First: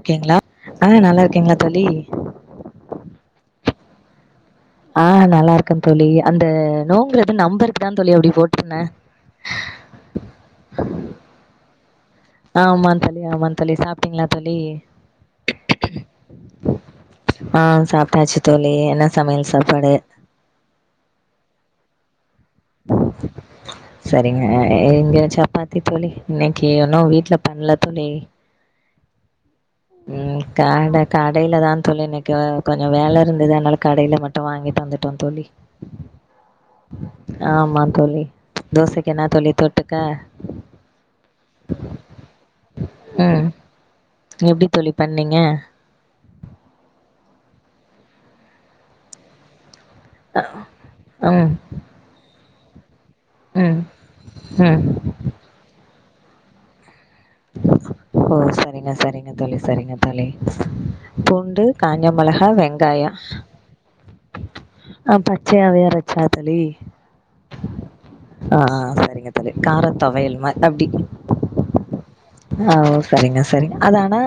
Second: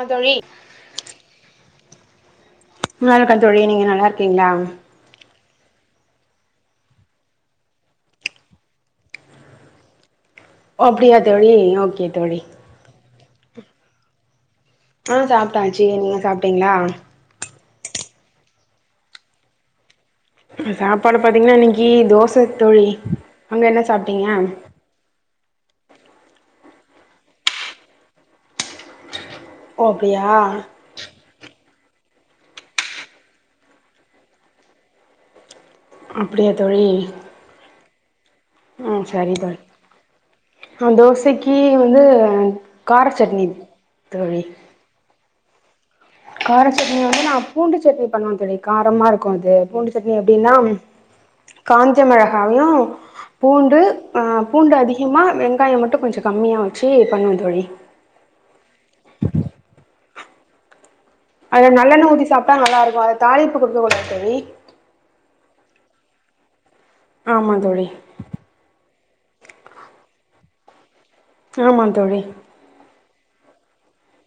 ஆ தோழி ஆ நல்லா இருக்கீங்ளா தோழி நல்லாருக்க தோழி நீங்க நல்லா இருக்கீங்ளா ஆ நல்லா இருக்கே தோழி அந்த நோங்கிறது நம்பர்க்குதா தோழி அப்டி போட்ருந்த ஓ அப்டியா தோழி ஓகே தோழி ஆமாந் தோழி ஆமாந் தோழி சாப்டீங்களா தோழி ஆ சாப்டாச்சு நீங்க சாப்டீங்ளா ஆ சாப்டாச்சு தோழி என்ன சமையல் சாப்பாடு சாப்பாடு பாத்தீங்கன்னா இன்னிக்கு தோச தோழி அங்க என்ன சாப்டீங்க அ இங்க சப்பாத்தி தோழி இன்னக்கி ஒன்னு வீட்ல பண்ல தோழி ஓ அப்டியா ம் கட கடைல தா தோழி இன்னிக்கு கொஞ்சோ வேல இருந்தது அதுனால கடைல மட்டு வாங்கிட்டு வந்துட்டோ தோழி அப்டியா தோழி ஆமாந் தோழி ம் தோசைக்கு என்னா சரி தோழி தொட்டுக்க ஆ தோசைக்கு வந்து கார சட்னி ம் தோழி எப்டி தோழி பண்ணீங்க கார சட்னி வந்து நா பூண்டு சட்னி பண்ணுவே தோழி காரமா இருக்கு அது பூண்டு சட்னி எப்டின்னா ம் காஞ்ச மொளகாவயு ம் பூண்டு அ பூண்டு ம் அதிகமா வெங்காயம் மட்டு கொஞ்ச கம்மியா வச்சு பண்ணுவ தோழி ஓ சரிங்க சரிங்க தோழி சரிங்க தோழி பூண்டு காஞ்ச மெளகா வெங்காயோ இப்ப குடுக்க கூடாது தோழி ஆ பச்சையாவே அரைச்சா தோழி ஆமா தோழி ஆ சரிங்க தோழி கார தொவையல் மா அப்டி ஆமாந் தோழி ஆ ஒ சரிங்க சரிங்க அத ஆனா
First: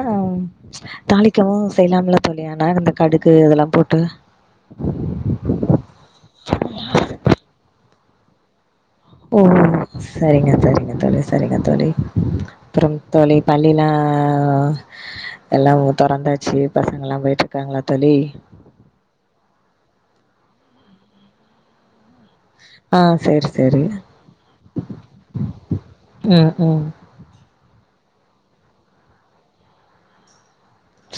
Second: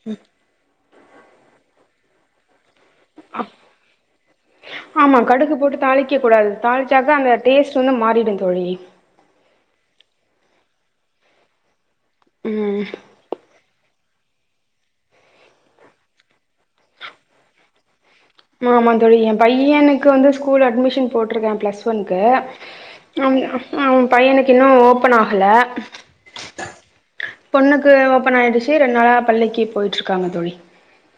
தாளிக்கவு செய்யலாம்ல தோழி ஆனா இந்த கடுகு இதெல்லா போட்டு ஆமா கடுகு போட்டு தாளிக்க கூடாது தாளிச்சாக்க அந்த டேஸ்ட் வந்து மாறிடும் தோழி ஓ சரிங்க சரிங்க தோழி சரிங்க தோழி ம் அப்பறம் தோழி பள்ளிலா எல்லாம் தெறந்தாச்சு பசங்க எல்லா போயிட்டு இருக்காங்களா தோழி மா ஆமா தோழி எ பையனுக்கு வந்து ஸ்கூல் அட்மிஷன் போட்டிருக்கே ப்ளஸ் ஒன்க்கு ஆ அவ சேரி சேரி அவ பையனுக்கு இன்னும் ஓப்பன் ஆகல ம் ம் பொண்ணுக்கு ஓபன் ஆயிடுச்சு ரெண்டு நாளா பள்ளிக்கு போயிட்டு இருக்காங்க தோழி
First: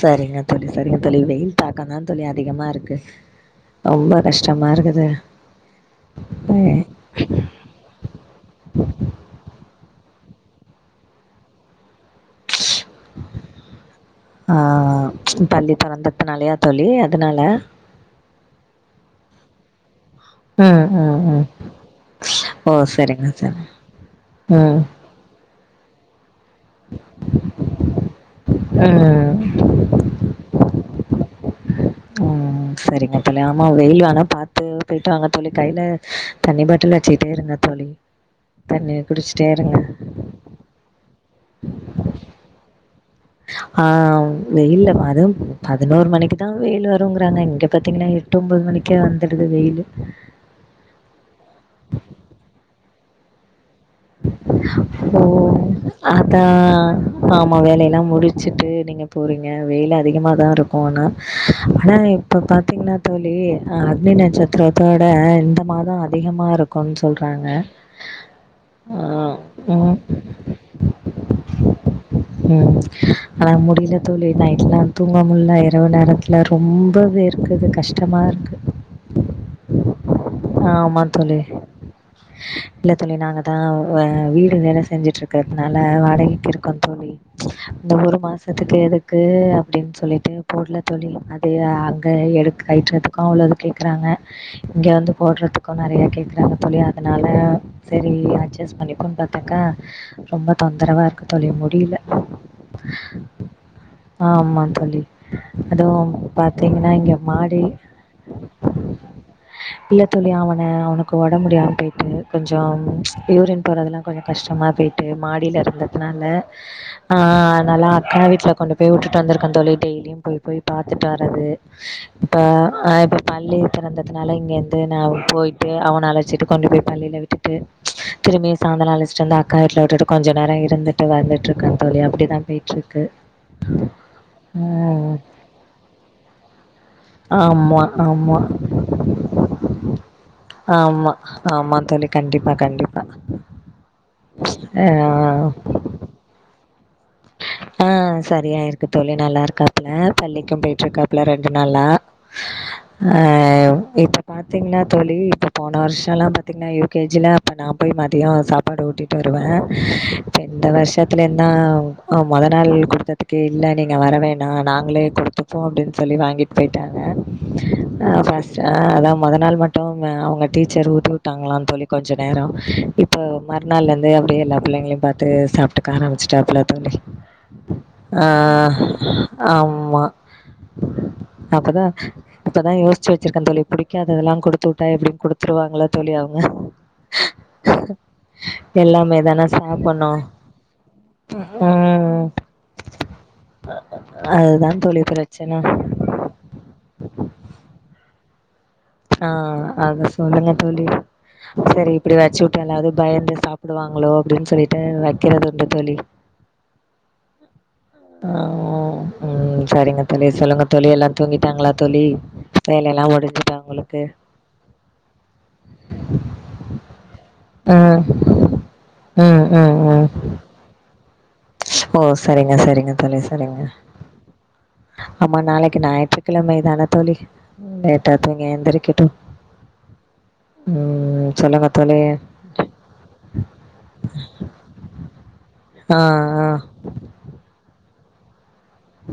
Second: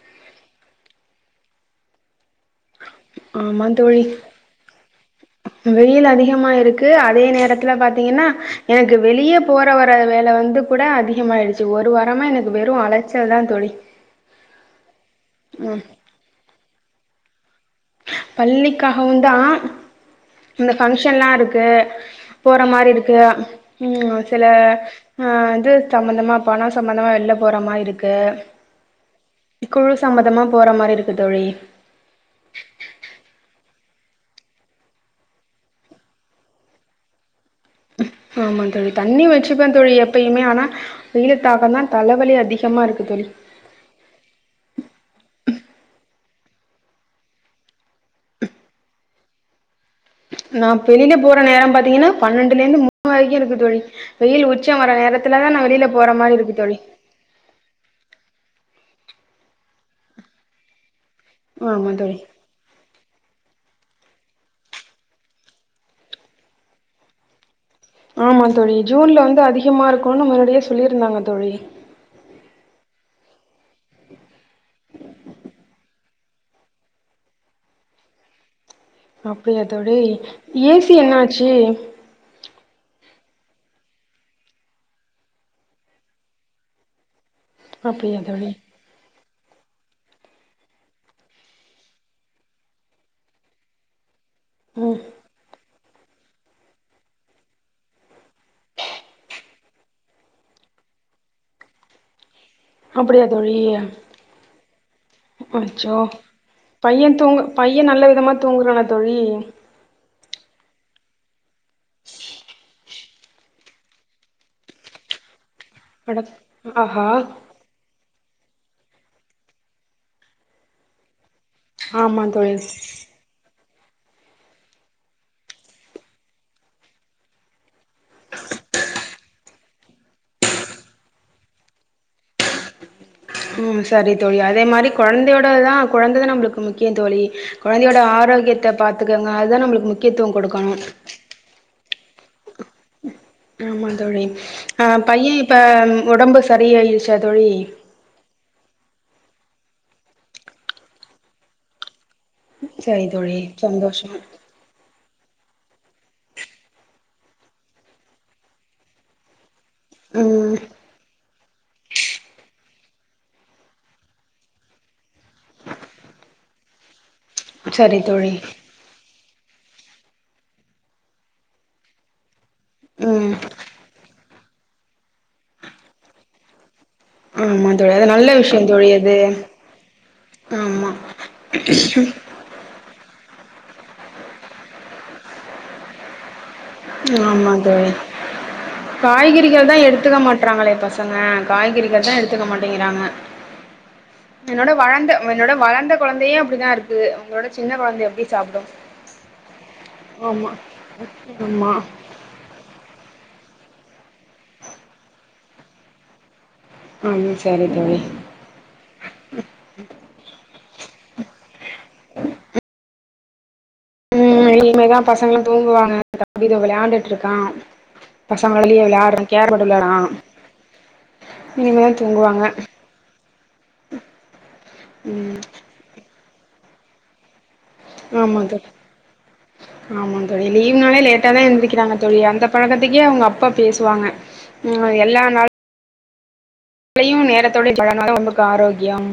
சரிங்க தோழி சரிங்க தோழி வெயில் தாக்கம் தா தோழி அதிகமாருக்கு ஆமா தோழி வெயில் அதிகமா இருக்கு அதே நேரத்துல பாத் திங்கன்னா எனக்கு வெளியே போற வர வேல வந்து கூட அதிகமாயிடுச்சு ஒரு வாரமா எனக் ஆ பள்ளி ம் தொறந்த து நாலேயா தோழி எதனால பள்ளிக்காகவுந்தா இந்த ம் பங்க்ஷன் ம் எல்லா ம் இருக்கு போற ஓ மாரி இருக்கு சரிங்க சரிங்க ம் சில ம் ஆ இது சம்பந்தமா பனோ சம்பந்தமா வெளில போற மாரி இருக்கு ம் குழு சம்மதமா போற மாரி இருக்கு தோழி ஆ சரிங்க தோழி ஆமா வெயில் வானா பாத்து போயிட்டு வாங்க தோழி கையில தண்ணி பாட்டில் வச்சுட்டே இருங்க தோழி ஆமா தோழி தண்ணி குடிச்சிட்டே வச்சிருப்பன் இருங்க தோழி எப் பையுமே ஆனா வெயிலத்தாக தா தலவலி அதிகமா இருக்கு தோழி ஆ வெயில்ல அது பதினோரு மணிக்குதா வெயில் வருங்கிறாங்க இங்க பாத்தீங்கன்னா எட்டு ஒன்பது மணிக்கே வந்துடுது வெயில் நா வெளில போற நேரம் பாத்தீங்கன்னா பன்னெண்டுல இருந்து மூணு வரைக்கு இருக்கு தோழி வெயில் உச்சம் வர ஓ நேரத்துலதா நா வெளியில போற மாரி இருக்கு தோழி அதான் ஆமா வேலையெல்லா முடிச்சுட்டு நீங்க போறீங்க வெயில அதிகமா தா இருக்கு போன ஆமா ஆனா தோழி இப்ப பாத்தீங்கன்னா தோழி அக்னி நட்சத்திரத்தோட இந்த மாதோ அதிகமாக இருக்கும்ன்னு சொல்றாங்க ஆமா தோழி ஆ ஜூன்ல வந்து அதிகமா ம் இருக்கும்னு முன்னாடியே சொல்லியிருந்தாங்க தோழி ம் ஆனா முடியல தோழி நைடலா தூங்கமா முடியல இரவு நேர எல்லா ரொம்போ வேர்க்குது கஷ்டமா இருக்கு அப்படியா தோழி ஏசி ஆமா என்ன தோழி ஆச்சி இல்ல தோழி நாங்க தா வா வீடு வேல செஞ்சுட்டு இருக்கிறதுனால வாடகைக்கு இருக்கோ தோழி இந்த ஒரு அப்டியா தோழி மாசத்துக்கு எதுக் இருக்கு அப்படின்னு சொல்லிட்டு போடல தோழி அது அங்க எடு கழுட்ரதுக்கு அவ்வளோ இருக்கு கேக்குஒறாங்க இங்க ம் வந்து போடுறதுக்கு நறையா கேக்றாங்க தோழி அதனால சே அப்டியே அட்ஜஸ் பண்ணிப்போனு பாத்தக்கா ரொம்ப தொந்தரவா இருக்கு தோழி முடியில அப்படியா தோழி ஆமா தோழி அச்சோ அதுவும் பாத்தீங்னா பைய இங்க தூங்கு மாடி பைய நல்ல விதமா தூங்குறானா தோழி இல்லத் தோழி அவன அவனுக்கு உடம்பு முடியாம போய்ட்டு கொஞ்சம் யூரின் போறது எல்லாம் கொஞ்சம் கஷ்டமா போய்ட்டு மாடியில இருந்ததுனால அட ஆஹா ஆ னால அக்கா வீட்டில கொண்டு போய் விட்டுட்டு வந்ருக்கன் தோழி டெய்லியும் போய் போய் பாத்துட்டு வரது ஆமா இப்ப தோழி இப்ப பள்ளி திறந்ததுனால இங்கே வந்து நான் போயிட்டு அவன அழைச்சிட்டு கொண்டு போய் பள்ளியில விட்டு டு திரும்பி சாயந்தரம் அழிச்சிட்டு வந்து அக்கா வீட்டுல விட்டுட்டு கொஞ்சம் நேரம் இருந்துட்டு வந்துட்டு இருக்க தோழி அப்படிதான் போய் டு இருக்கு ம் சரி தோழி அதே மாரி குழந்தையோடதான் குழந்தைதான் நம்மளுக்கு முக்கியம் தோழி ஆமா குழந்தையோட ஆமா ஆரோக்கியத்த பாத்துக்கங்க அதுதான் நம்மளுக்கு முக்கியத்துவம் கொடுக்கணும் ஆமா ஆமா தோழி கண்டிப்பா கண்டி ஆமா தோழி ஆஹ் பையன் இப்ப உடம்பு சரியயிடுச்சா தோழி ஆஹ் சரியா ஆயிருக்கு தோழி நல்லா இருக்காப்புல பள்ளிக்கும் போய்டு இருக்காப்புல ரெண்டு நாளா சரி தோழி அஹ் சந்தோஷோ இப்ப பாத் தீங்கன்னா தோழி இப்ப போன வருஷல்லாம் பாத்தீங்கன்னா யு கே ஜி ல அப்ப நான் போய் மதியம் சாப்பாடு ஊட்டிட்டு வருவேன் இப்போ ம் இந்த வருஷத்துல இருந்தான் மொத நாள் கொடுத்ததுக்கே இல்ல நீங்க வரவேணாம் நாங்களே கொடுத்துப்போம் அப்டின்னு சொல்லி வாங்கிட்டு போயிட்டாங்க சரி அ தோழி ஃபஸ்ட் அதான் மொத நாள் மட்டும் அவங்க டீச்சர் ஊட்டி விட்டாங்களா தோழி கொஞ்சம் நேரம் இப்ப ம் மர் நாள் லேருந்து அப்டியே எல்லா பிள்ளைங்களையும் பாத்து சாப்பட்டுக்க ஆரம்பச்சிட்டாப்பல தோழி ஆமா தோழி அது ஆ நல்ல விஷயம் தோழி அது ஆமா ஆமா இப்பதான் யோசிச்சு வச்சிருக்கேன் தோழி பிடிக்காததெல்லாம் கொடுத்துட்டா எப்படியு கொடுதுருவாங்கள தோழி அவங்க ஆமா தோழி எல்லாமே தான காய்கறிகள் தான் சாப்பட்ணு எடுத்துக்க மாட்டறாங்களே பசங்க காய்கறிகள் தான் ம் எடுத்துக்க மாட்டேங்கிறாங்க என்னோட அதுதா தோழி வளந்த என்னோட பிரச்சன வளந்த குழந்தையும் அப்படிதான் இருக்கு உங்களோட சின்ன குழந்த எப்படி சாப்டும் ஆஹ் அத சொல்லுங்க தோழி ஆமா சரி இப்படி வச்சு விட்டேனாலாவது பயந்து சாப்பிடுவாங்களோ அப்படின்னு சொல்லிட்டு வைக்கிறதுண்டு தோழி ம் சரி தோழி உம் சரிங்க தோழி சொல்லுங்க தோழி எல்லாம் தூங்கிட்டாங்களா தோழி வேலை எல்லாம் உடைஞ்சிட்டா உங்களுக்கு இல்ல இனிமேதான் பசங்களும் தூங்குவாங்க தத விளையாண்டு டு இருக்கான் ம் பசங்களயே யாரும் ம் கேர்ரம் போர்டு ம் விளையாட்றான் ம் ஓ சரிங்க சரிங்க தோழி சரிங்க ஆமா ம் நாளைக் கு ஞாயிற்றுக்கிழ மைதான தோழி லேட்டா ஆமா தூங்கி தோழி எந்தரைக்கட்டும் ஆமா தோழி லீவ்னாலே லேட்டா தான் எந்ரிக்கிறாங்க தோழி அந்த பழக்கத்துக்கே அவங்க அப்பா பேசுவாங்க உம் எல்லா நாள் ஆங் ஆ லேயும் நேரத்தோட கிளம்பினாதான் உங்களுக்கு ஆரோக்கியம்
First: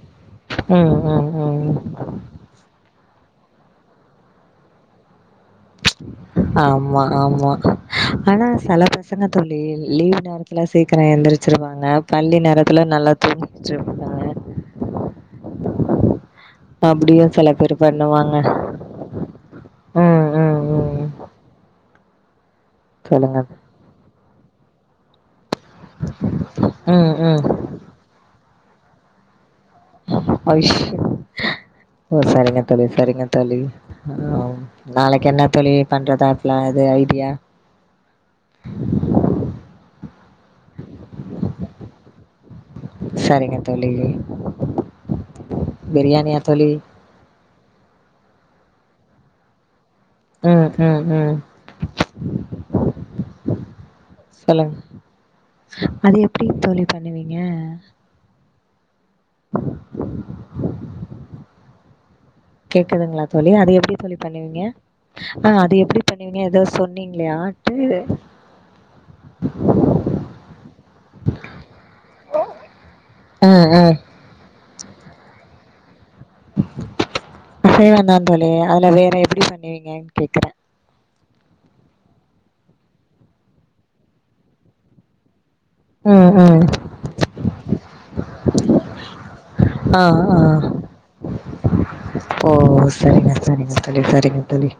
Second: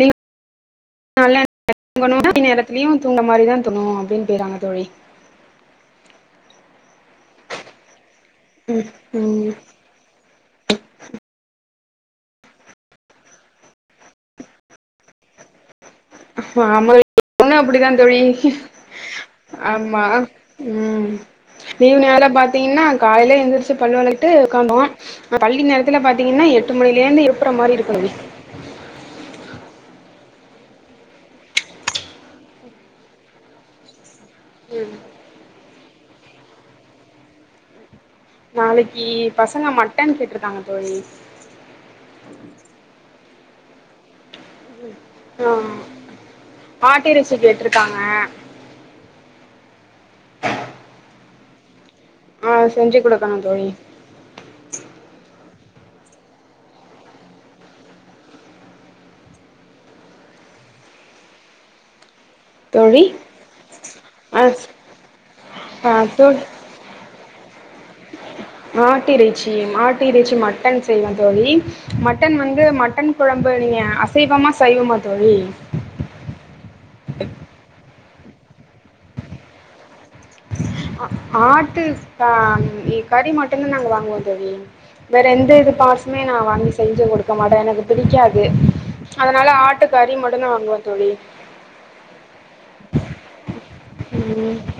நீ ம், ம், ல்ல ம். உங்கும் [inaudible] நேரத்துலயும் தூங்ற மாரி தான் தோணும் அப்படின்னுறாங்க தோழி ஆமா ஆமா ஆனா சில ம் பசங்க ம் தோழி லீவ் நேர த்ல சீக்கிரம் எழுந்திரிச்சிருவாங்க பள்ளி நேரத்துல நல்லா தூங்கிட்டு இருப்பாங்க ஆமா அப்டியும் சில [inaudible] பேர் அப்படிதா தோழி பண்ணுவாங்க. ஆமா ம் லீவு நாள்ல பாத்தீங்கன்னா காலயிலே சொல்லுங்க. எந்திர்ச் சு பள்ள வெளக்கிட்டு உக்காந்தோ பள்ளி நேரத்துல பாத்தீங்கன்னா எட்டு மணில ம், இருந்து ம். எப்புற மாரி இருக்கணு அவ்ஷோ ஓ சரிங்க தோலி சரிங்க தோழி நாளைக்கு என்ன தோழி பண்றதா பிளா இது ஐடியா நாளைக்கி பசங்க மட்டன் கேட்டுருக்காங்க தோழி சரிங்க தோழி ஆ பிரியாணியா தோழி ஆட்டிறைச்சி ககேட்டுருக்காங்க ம் ம் ம் ஆ செஞ்சு குடுக்கனு தோழி சொல்லுங் அது எப்படி தோழி பண்ணுவீங்க தோழி கேக்குதுங்களா தோழி அது எப்படி தோழி ஆ பண்ணுவீங்க ஆ அது எப்படி பண்ணுவீங்க ஏதோ சொன் நீங்களை ஆட்டு மாட்டு இறைச்சி மாட்டு இறைச்சி மட்டன் செய்வ தோழி மட்டன் வந்து மட்டன் ஆ குழம்பு நீங்க ஆ அ அசைவமா சைவமா தோழி அசைவம் தா தோழி அதுல வேற எப்படி பண்ணுவீங்கன் கேக்கறே அ ஆட்டு அம் கறி மட்டுத நாங்க வாங்குவோ தோழி வேற எந்த இது டாஸ்மே ம் நா ம் வாங்கி செஞ்சு குடுக்க மாட்டே எனக்கு பிடிக்காது அதனால ஆட்டு ஆ கறி மட்டு தா ஆ வாங்குவோ தோழி ஓ சரிங்க சரிங்க தோழி சரிங்க ம் தோழி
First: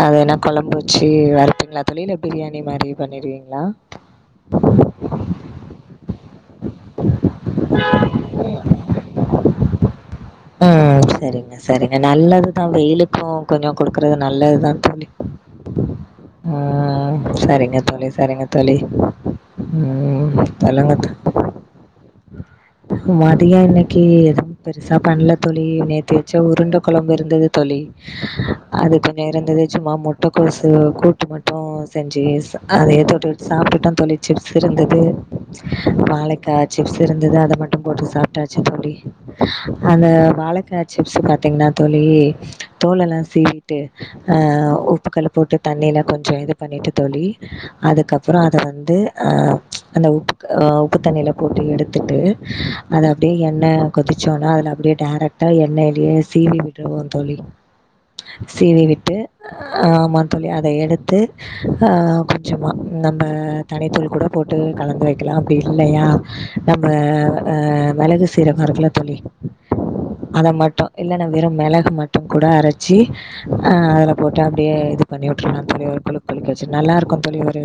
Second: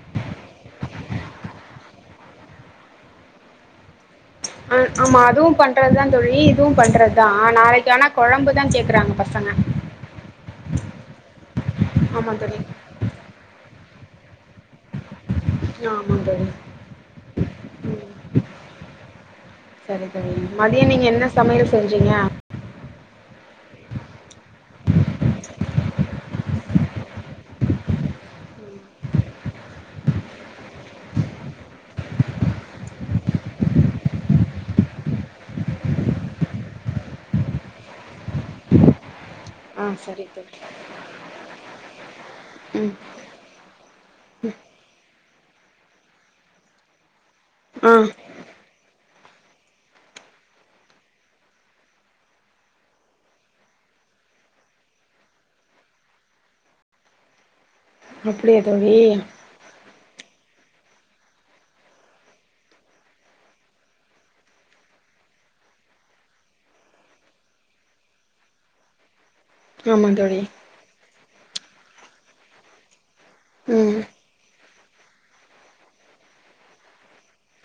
அது என்ன கொழம்பு வச்சு வறுப்பீங்களா தோழி இல்ல பிரியாணி மாரி பண்ணிருவீங்களா ஆமா அதுவு பண்றதுதா தோழி இதுவு பண்றதுதா நாளைக்கான கொழம்பு தா கேக்கறாங்க பசங்க அ சரிங்க சரிங்க ஆமா தோழி நல்லதுதா வெயிளுக்கு கொஞ்சோ குடுக்குறது நல்லதுதா தோழி ஆமா தோழி ஆ சரிங்க தோழி சரிங்க தோழி சரி ம் தோழி மதியம் நீங்க என்ன சமையல் செஞ்சீங்க மதிய இன்னைக்கு எதுவு பெருசா பண்ல தோழி நேத்து வச்ச உருண்ட கொழம்பு இருந்தது தோழி அது கொஞ்சோ இருந்தது சும்மா முட்ட கோசு கூட்டு மட்டு செஞ்சு சா அதே தொட்டுட் சாப்ட்டுட்டோ தோழி சிப்ஸ் இருந்தது வாளைக்கா சிப்ஸ் இருந்தது அத மட்டு போட்டு சாப்ட்டாச்சு தோழி ஆ அந்த சரி தோழி வாழக்கா சிப்ஸ் பாத்தீங்கன்னா தோழி ம் தோலல்லா சீவி டு அ உப்புக்கள்ளு போட்டு தண்ணீல கொஞ்ச இது பண்ணிட்டு தோழி ஆ அதுக்கப் பறோ அத வந்து அ அந்த உப்பு அ உப்பு தண்ணியில போட்டு எடுத்துட்டு அது அப்படியே எண்ண கொதிச்சோன அதல அப்படியே டேரக்ட்டா எண்ணெயிலயே சீவி விற்றுவோ தோழி அப்டியா சீவி தோழி விட்டு ஆமா தோழி அத எடுத்து ஆ கொஞ்சமா நம்ம தனித்தூள் கூட போட்டு கலந்து வைக்கலா அப்படி இல்லையா நம்ம ஆ மெளகு சீரகோ இருக்குல தோழி ஆமா தோழி அத மட்டு இல்லன்னா வெறு மெளகு மட்டு கூட அரைச்சி அ ம் அதுல போட்டா அப்படியே இது பண்ணி உட்ருனு தோழி ஒரு குழுக் குழுக்கி வெச்சு நல்லா இருக்கு தோழி ஒரு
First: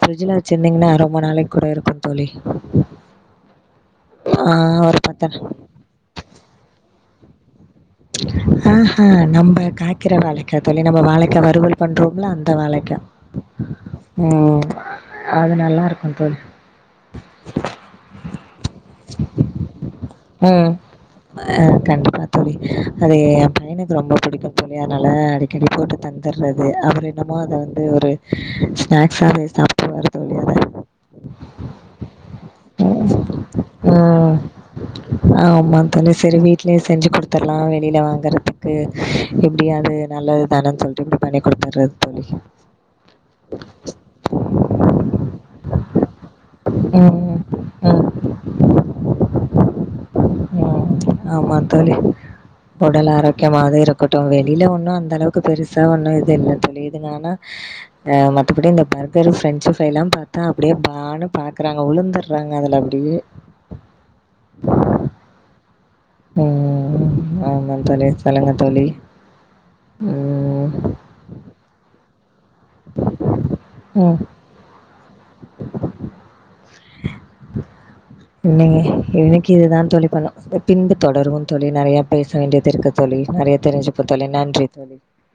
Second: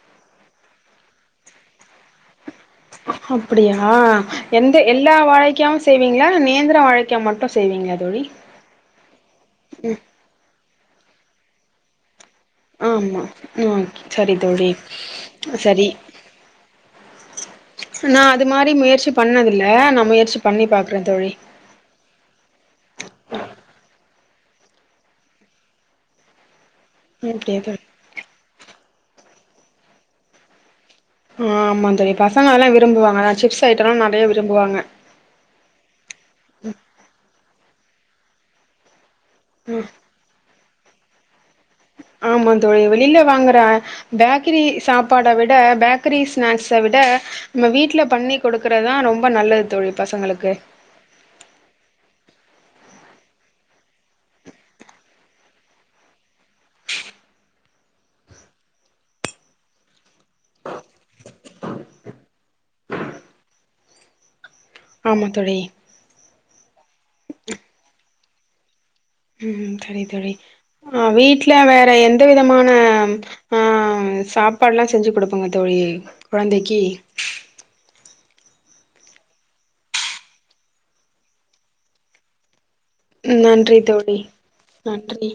ஃப்ரிட்ஜ்ல ச்சிங்தின்னா ரொம்ப நாளைக் கூட இருக்கு தோழி அப்படியா ஆ எந்த ஒரு எல்லா பத்து வாழைக்காவு செய்விங்களா நேந்திரோ வாழைக்கா மட்டு செய்விங்களா தோழி ஆஹ நம்ம கா்க்கிற வாழை த தோழி நம்ம வாழைக்கா வறுவல் பண்றோம்லா அந்த வாழைக்கா ஆமா ம் சரி உம் தோழி அது நல்லா சரி இருக்கு தோழி நா அது மாரி முயற்சி பண்ணதில்ல நா முயற்சி பண்ணி ம். பாக்றே தோழி அ கண்டிப்பா தோழி அது ஏ பையனுக்கு ரொம்ப புடிக்கும் தோழியானால அடிக்கடி போட்டு தந்துடுறது அவரு இன்னமு அத அப்டியா தோழி வந்து ஒரு ஸ்நாக்ஸவே சாப்புடுவாரு தோழிய அத ஆமா தோழி பசங்க அதெலா விரும்புவாங்க நா சிப்ஸ் ஐட்டோல்லா நெறைய விரும்புவாங்க ஆ ஆமா தானே சேரி வீட்லயே செஞ்சு குடுத்தர்லா வெளில வாங்கறதுக்கு எப்டியாது நல்லது தானே தோழின்ட்டு பண்ணி குடுப்பே ஆமா தோழி வெளில வாங்கற பேக்ரி சாப்பாட விட பேக்ரி ஸ்நாக்ஸ விட ம், நம்ம வீட்ல ம். பண்ணி குடுக்கறதுதா ரொம்ப நல்லது தோழி பசங்களுக்கு ம். ஆமா தோழி உடல் ஆரோக்கியமாது இருக்கட்டு வெளில ஒண்ணு அந்த அளவுக்கு பெருசா ஒண்ணு இது இல்ல தெரியுதுனானா மத்தபடி இந்த பர்கர் பிரென்ஞ்சு ஃரை எல்லா பாத்தா அப்டியே பான்னு பாக்கறாங்க உளுந்தர பன்றாங்க அதில் அப்டியே ஆமா தோழி ம் ஆமா தோழி சொல்லுங்க தோழி ம் சேரி தோழி ம் ஆ வீட்ல வேற எந்த விதமா ன ஆ ம் சாப்பாடுல்லா செஞ்சு குடுப்பங்க தோழி குழந்தைக்கு இன்னைங் இன்னைக்கு இதுதா தோழி பண்ணு பின்பு தொடரு தோழி நெறைய பேச வேண்டியது இருக்குது தோழி நெறைய நன்றி தெரிஞ்சுப்ப தோழி ழோழி நன்றி தோழி நன்றி